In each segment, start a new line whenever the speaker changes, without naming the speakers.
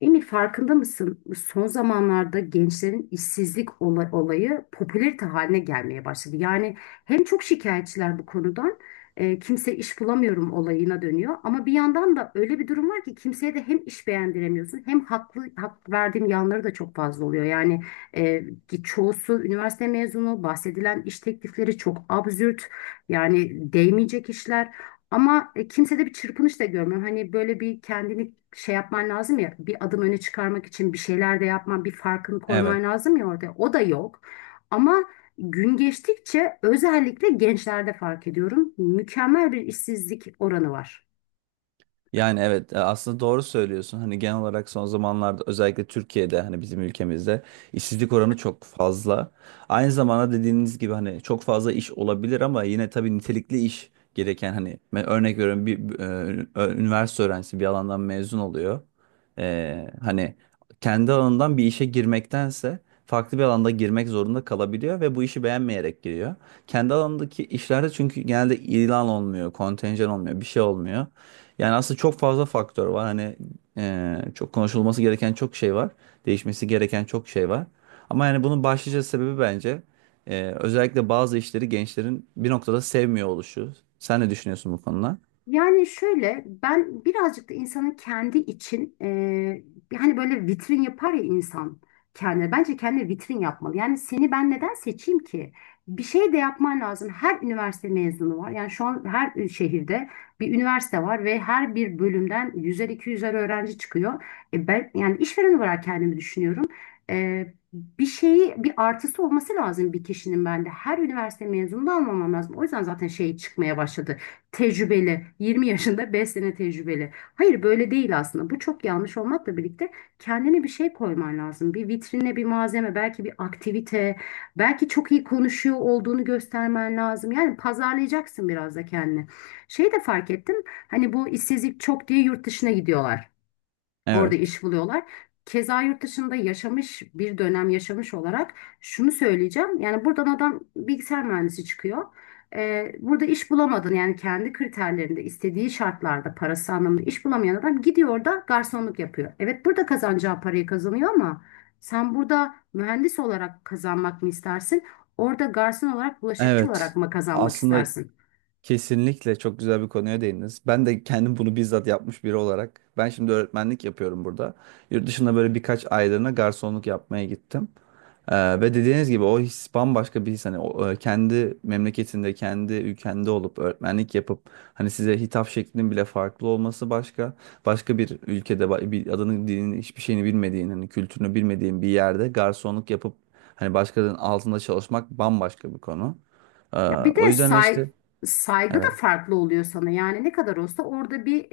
Emir farkında mısın? Son zamanlarda gençlerin işsizlik olayı popülerite haline gelmeye başladı. Yani hem çok şikayetçiler bu konudan, kimse iş bulamıyorum olayına dönüyor. Ama bir yandan da öyle bir durum var ki kimseye de hem iş beğendiremiyorsun hem haklı hak verdiğim yanları da çok fazla oluyor. Ki çoğusu üniversite mezunu, bahsedilen iş teklifleri çok absürt. Yani değmeyecek işler. Kimsede bir çırpınış da görmüyorum. Hani böyle bir kendini şey yapman lazım ya, bir adım öne çıkarmak için bir şeyler de yapman, bir farkını
Evet.
koyman lazım ya orada. O da yok. Ama gün geçtikçe özellikle gençlerde fark ediyorum. Mükemmel bir işsizlik oranı var.
Yani evet, aslında doğru söylüyorsun. Hani genel olarak son zamanlarda özellikle Türkiye'de hani bizim ülkemizde işsizlik oranı çok fazla. Aynı zamanda dediğiniz gibi hani çok fazla iş olabilir ama yine tabii nitelikli iş gereken hani ben örnek veriyorum bir üniversite öğrencisi bir alandan mezun oluyor. Hani kendi alanından bir işe girmektense farklı bir alanda girmek zorunda kalabiliyor ve bu işi beğenmeyerek giriyor. Kendi alanındaki işlerde çünkü genelde ilan olmuyor, kontenjan olmuyor, bir şey olmuyor. Yani aslında çok fazla faktör var. Hani çok konuşulması gereken çok şey var. Değişmesi gereken çok şey var. Ama yani bunun başlıca sebebi bence özellikle bazı işleri gençlerin bir noktada sevmiyor oluşu. Sen ne düşünüyorsun bu konuda?
Yani şöyle ben birazcık da insanın kendi için hani böyle vitrin yapar ya insan kendine. Bence kendine vitrin yapmalı. Yani seni ben neden seçeyim ki? Bir şey de yapman lazım. Her üniversite mezunu var. Yani şu an her şehirde bir üniversite var ve her bir bölümden 100'er 200'er öğrenci çıkıyor. E ben yani işveren olarak kendimi düşünüyorum. Bir şeyi bir artısı olması lazım bir kişinin bende. Her üniversite mezununu almamam lazım. O yüzden zaten şey çıkmaya başladı tecrübeli, 20 yaşında 5 sene tecrübeli. Hayır böyle değil aslında. Bu çok yanlış olmakla birlikte kendine bir şey koyman lazım. Bir vitrine bir malzeme, belki bir aktivite, belki çok iyi konuşuyor olduğunu göstermen lazım. Yani pazarlayacaksın biraz da kendini. Şey de fark ettim. Hani bu işsizlik çok diye yurt dışına gidiyorlar. Orada
Evet.
iş buluyorlar. Keza yurt dışında yaşamış bir dönem yaşamış olarak şunu söyleyeceğim. Yani buradan adam bilgisayar mühendisi çıkıyor. Burada iş bulamadın yani kendi kriterlerinde istediği şartlarda parası anlamında iş bulamayan adam gidiyor da garsonluk yapıyor. Evet burada kazanacağı parayı kazanıyor ama sen burada mühendis olarak kazanmak mı istersin? Orada garson olarak bulaşıkçı olarak
Evet.
mı kazanmak
Aslında.
istersin?
Kesinlikle çok güzel bir konuya değindiniz. Ben de kendim bunu bizzat yapmış biri olarak. Ben şimdi öğretmenlik yapıyorum burada. Yurt dışında böyle birkaç aylığına garsonluk yapmaya gittim. Ve dediğiniz gibi o his bambaşka bir his. Hani o, kendi memleketinde, kendi ülkende olup öğretmenlik yapıp hani size hitap şeklinin bile farklı olması başka. Başka bir ülkede bir adını, dilini, hiçbir şeyini bilmediğin, hani kültürünü bilmediğin bir yerde garsonluk yapıp hani başkalarının altında çalışmak bambaşka bir konu. Ee,
Ya bir
o
de
yüzden işte
saygı da
evet.
farklı oluyor sana. Yani ne kadar olsa orada bir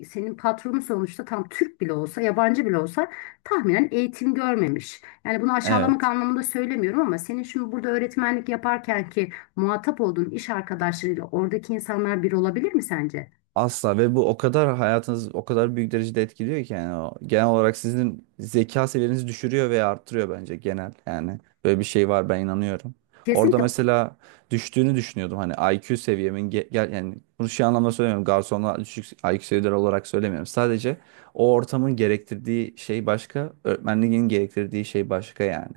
senin patronun sonuçta tam Türk bile olsa, yabancı bile olsa tahminen eğitim görmemiş. Yani bunu aşağılamak
Evet.
anlamında söylemiyorum ama senin şimdi burada öğretmenlik yaparken ki muhatap olduğun iş arkadaşlarıyla oradaki insanlar bir olabilir mi sence?
Asla, ve bu o kadar hayatınız o kadar büyük derecede etkiliyor ki yani o genel olarak sizin zeka seviyenizi düşürüyor veya arttırıyor bence genel yani böyle bir şey var, ben inanıyorum. Orada
Kesinlikle.
mesela düştüğünü düşünüyordum hani IQ seviyemin gel yani bunu şu anlamda söylemiyorum, garsonla düşük IQ seviyeleri olarak söylemiyorum. Sadece o ortamın gerektirdiği şey başka, öğretmenliğin gerektirdiği şey başka yani.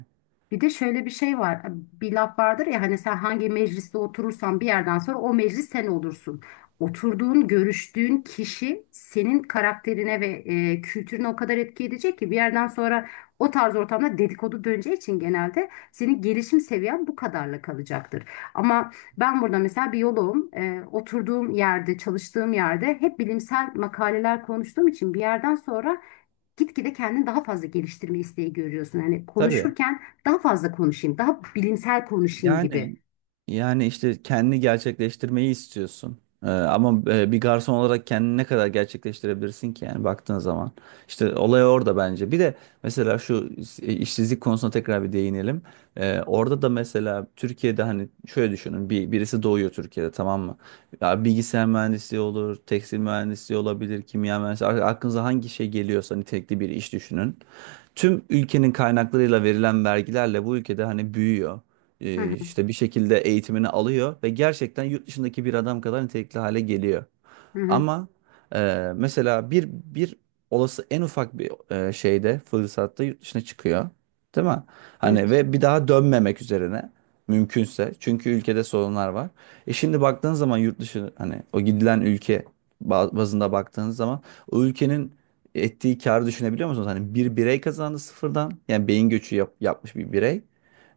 Bir de şöyle bir şey var. Bir laf vardır ya hani sen hangi mecliste oturursan bir yerden sonra o meclis sen olursun. Oturduğun, görüştüğün kişi senin karakterine ve kültürüne o kadar etki edecek ki bir yerden sonra o tarz ortamda dedikodu döneceği için genelde senin gelişim seviyen bu kadarla kalacaktır. Ama ben burada mesela biyoloğum. E, oturduğum yerde, çalıştığım yerde hep bilimsel makaleler konuştuğum için bir yerden sonra gitgide kendini daha fazla geliştirme isteği görüyorsun. Hani
Tabii.
konuşurken daha fazla konuşayım, daha bilimsel konuşayım
Yani
gibi.
yani işte kendini gerçekleştirmeyi istiyorsun. Ama bir garson olarak kendini ne kadar gerçekleştirebilirsin ki yani baktığın zaman. İşte olay orada bence. Bir de mesela şu işsizlik konusuna tekrar bir değinelim. Orada da mesela Türkiye'de hani şöyle düşünün. Birisi doğuyor Türkiye'de, tamam mı? Ya bilgisayar mühendisliği olur, tekstil mühendisliği olabilir, kimya mühendisliği. Aklınıza hangi şey geliyorsa nitelikli bir iş düşünün. Tüm ülkenin kaynaklarıyla verilen vergilerle bu ülkede hani büyüyor,
Hı hı,
işte bir şekilde eğitimini alıyor ve gerçekten yurt dışındaki bir adam kadar nitelikli hale geliyor.
hı hı.
Ama mesela bir olası en ufak bir e, şeyde fırsatta yurt dışına çıkıyor. Değil mi? Hani
Evet.
ve bir daha dönmemek üzerine mümkünse. Çünkü ülkede sorunlar var. Şimdi baktığın zaman yurt dışı hani o gidilen ülke bazında baktığın zaman o ülkenin ettiği karı düşünebiliyor musunuz? Hani bir birey kazandı sıfırdan. Yani beyin göçü yapmış bir birey.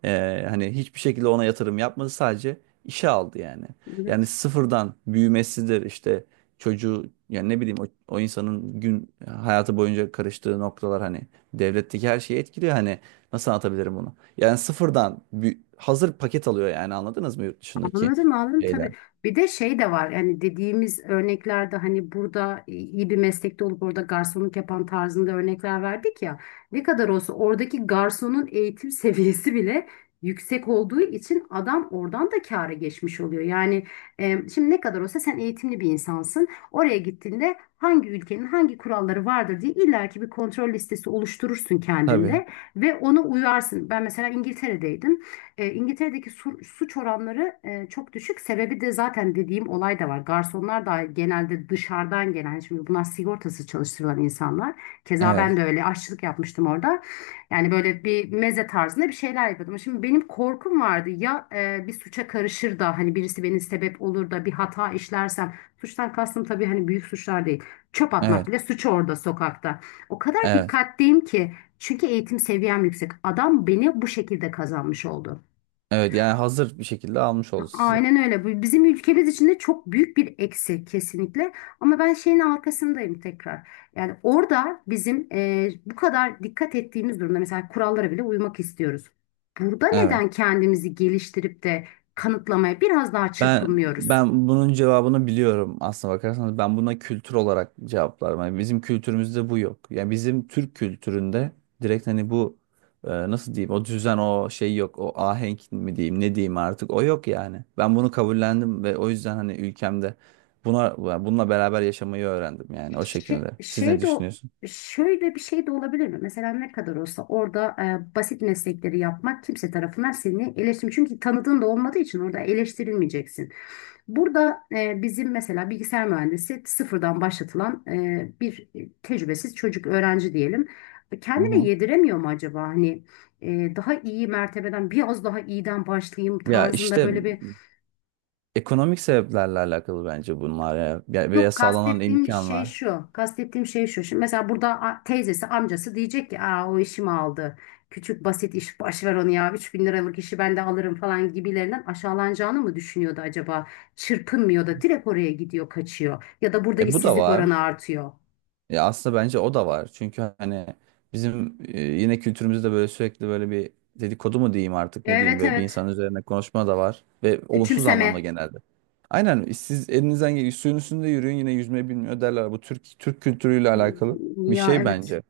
Hani hiçbir şekilde ona yatırım yapmadı. Sadece işe aldı yani. Yani
Evet.
sıfırdan büyümesidir işte çocuğu, yani ne bileyim o insanın gün hayatı boyunca karıştığı noktalar hani devletteki her şeyi etkiliyor, hani nasıl anlatabilirim bunu? Yani sıfırdan hazır paket alıyor yani, anladınız mı yurt dışındaki
Anladım, anladım, tabii.
şeyler?
Bir de şey de var yani dediğimiz örneklerde hani burada iyi bir meslekte olup orada garsonluk yapan tarzında örnekler verdik ya. Ne kadar olsa oradaki garsonun eğitim seviyesi bile yüksek olduğu için adam oradan da kâra geçmiş oluyor. Şimdi ne kadar olsa sen eğitimli bir insansın. Oraya gittiğinde hangi ülkenin hangi kuralları vardır diye illaki bir kontrol listesi oluşturursun
Tabii.
kendinde ve ona uyarsın. Ben mesela İngiltere'deydim. E, İngiltere'deki suç oranları çok düşük. Sebebi de zaten dediğim olay da var. Garsonlar da genelde dışarıdan gelen, şimdi bunlar sigortasız çalıştırılan insanlar. Keza ben
Evet.
de öyle aşçılık yapmıştım orada. Yani böyle bir meze tarzında bir şeyler yapıyordum. Şimdi benim korkum vardı ya bir suça karışır da hani birisi beni sebep olur da bir hata işlersem. Suçtan kastım tabii hani büyük suçlar değil. Çöp atmak
Evet.
bile suç orada sokakta. O kadar
Evet.
dikkatliyim ki. Çünkü eğitim seviyem yüksek. Adam beni bu şekilde kazanmış oldu.
Evet. Yani hazır bir şekilde almış oldu sizi.
Aynen öyle. Bu bizim ülkemiz için de çok büyük bir eksi kesinlikle. Ama ben şeyin arkasındayım tekrar. Yani orada bizim bu kadar dikkat ettiğimiz durumda mesela kurallara bile uymak istiyoruz. Burada
Evet.
neden kendimizi geliştirip de kanıtlamaya biraz daha
Ben
çırpınmıyoruz?
ben bunun cevabını biliyorum, aslına bakarsanız ben buna kültür olarak cevaplarım. Yani bizim kültürümüzde bu yok. Yani bizim Türk kültüründe direkt hani bu nasıl diyeyim o düzen o şey yok. O ahenk mi diyeyim ne diyeyim artık, o yok yani. Ben bunu kabullendim ve o yüzden hani ülkemde buna, yani bununla beraber yaşamayı öğrendim, yani o
Şey,
şekilde. Siz ne
şey de o-
düşünüyorsunuz?
Şöyle bir şey de olabilir mi? Mesela ne kadar olsa orada basit meslekleri yapmak kimse tarafından seni eleştirmiyor. Çünkü tanıdığın da olmadığı için orada eleştirilmeyeceksin. Burada bizim mesela bilgisayar mühendisi sıfırdan başlatılan bir tecrübesiz çocuk öğrenci diyelim.
Hı
Kendine
hı.
yediremiyor mu acaba? Hani daha iyi mertebeden biraz daha iyiden başlayayım
Ya
tarzında
işte
böyle bir
ekonomik sebeplerle alakalı bence bunlar ya. Veya
yok
sağlanan
kastettiğim şey
imkanlar.
şu. Kastettiğim şey şu. Şimdi mesela burada teyzesi, amcası diyecek ki aa o işimi aldı. Küçük basit iş baş ver onu ya. 3000 liralık işi ben de alırım falan gibilerinden aşağılanacağını mı düşünüyordu acaba? Çırpınmıyor da direkt oraya gidiyor, kaçıyor. Ya da burada
Bu da
işsizlik oranı
var.
artıyor.
Ya aslında bence o da var. Çünkü hani bizim yine kültürümüzde böyle sürekli böyle bir dedikodu mu diyeyim artık ne diyeyim,
Evet,
böyle bir
evet.
insan üzerine konuşma da var ve olumsuz anlamda
Küçümseme.
genelde. Aynen, siz elinizden gel suyun üstünde yürüyün, yine yüzme bilmiyor derler. Bu Türk kültürüyle alakalı bir
Ya,
şey
evet.
bence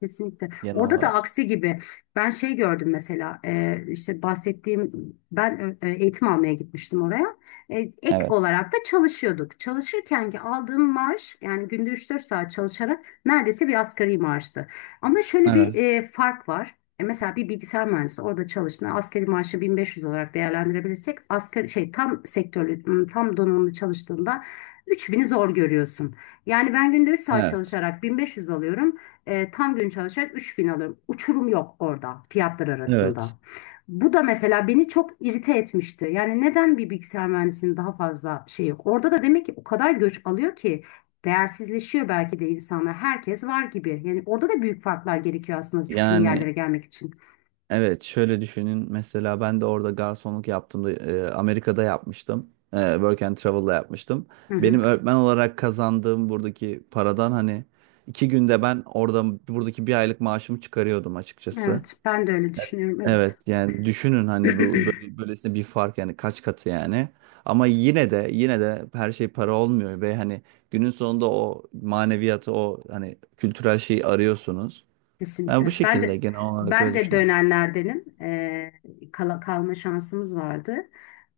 Kesinlikle.
genel
Orada da
olarak.
aksi gibi. Ben şey gördüm mesela işte bahsettiğim ben eğitim almaya gitmiştim oraya. E, ek
Evet.
olarak da çalışıyorduk. Çalışırken ki aldığım maaş yani günde 3-4 saat çalışarak neredeyse bir asgari maaştı. Ama şöyle bir
Evet.
fark var. E, mesela bir bilgisayar mühendisi orada çalıştığında asgari maaşı 1500 olarak değerlendirebilirsek asgari şey tam sektörlü tam donanımlı çalıştığında 3000'i zor görüyorsun. Yani ben günde 3 saat
Evet.
çalışarak 1500 alıyorum. E, tam gün çalışarak 3000 alırım. Uçurum yok orada fiyatlar
Evet.
arasında. Bu da mesela beni çok irite etmişti. Yani neden bir bilgisayar mühendisinin daha fazla şey yok? Orada da demek ki o kadar göç alıyor ki değersizleşiyor belki de insanlar. Herkes var gibi. Yani orada da büyük farklar gerekiyor aslında çok iyi
Yani
yerlere gelmek için.
evet, şöyle düşünün. Mesela ben de orada garsonluk yaptığımda Amerika'da yapmıştım. Work and Travel'la yapmıştım.
Hı hı.
Benim öğretmen olarak kazandığım buradaki paradan hani 2 günde ben orada buradaki bir aylık maaşımı çıkarıyordum açıkçası.
Evet, ben de öyle düşünüyorum. Evet.
Evet yani düşünün hani bu böyle, böylesine bir fark, yani kaç katı yani. Ama yine de yine de her şey para olmuyor ve hani günün sonunda o maneviyatı, o hani kültürel şeyi arıyorsunuz. Yani bu
Kesinlikle. Ben
şekilde
de
genel olarak
ben
böyle
de
düşünüyorum.
dönenlerdenim. Kalma şansımız vardı.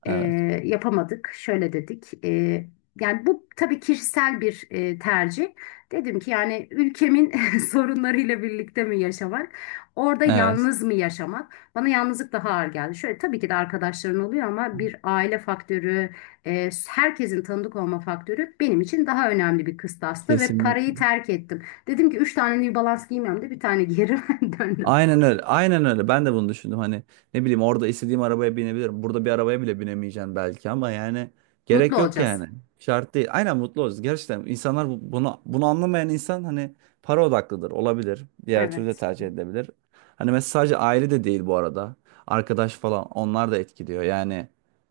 Ee,
Evet.
Yapamadık. Şöyle dedik. Yani bu tabii kişisel bir tercih. Dedim ki yani ülkemin sorunlarıyla birlikte mi yaşamak, orada
Evet.
yalnız mı yaşamak? Bana yalnızlık daha ağır geldi. Şöyle tabii ki de arkadaşların oluyor ama bir aile faktörü, herkesin tanıdık olma faktörü benim için daha önemli bir kıstastı ve parayı
Kesinlikle.
terk ettim. Dedim ki üç tane New Balance giymiyorum da bir tane giyerim döndüm.
Aynen öyle. Aynen öyle. Ben de bunu düşündüm. Hani ne bileyim, orada istediğim arabaya binebilirim. Burada bir arabaya bile binemeyeceğim belki, ama yani
Mutlu
gerek yok
olacağız.
yani. Şart değil. Aynen, mutlu olacağız. Gerçekten insanlar bunu anlamayan insan hani para odaklıdır. Olabilir. Diğer türlü de
Evet.
tercih edebilir. Hani mesela sadece aile de değil bu arada. Arkadaş falan, onlar da etkiliyor. Yani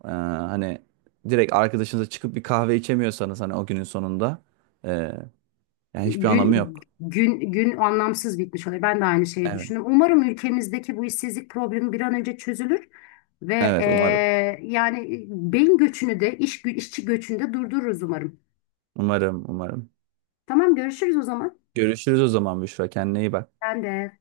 hani direkt arkadaşınızla çıkıp bir kahve içemiyorsanız hani o günün sonunda e, yani hiçbir anlamı
Gün,
yok.
gün, gün anlamsız bitmiş oluyor. Ben de aynı şeyi
Evet.
düşündüm. Umarım ülkemizdeki bu işsizlik problemi bir an önce çözülür ve
Evet umarım.
yani beyin göçünü de işçi göçünü de durdururuz umarım.
Umarım, umarım.
Tamam, görüşürüz o zaman.
Görüşürüz o zaman Büşra. Kendine iyi bak.
Ben de.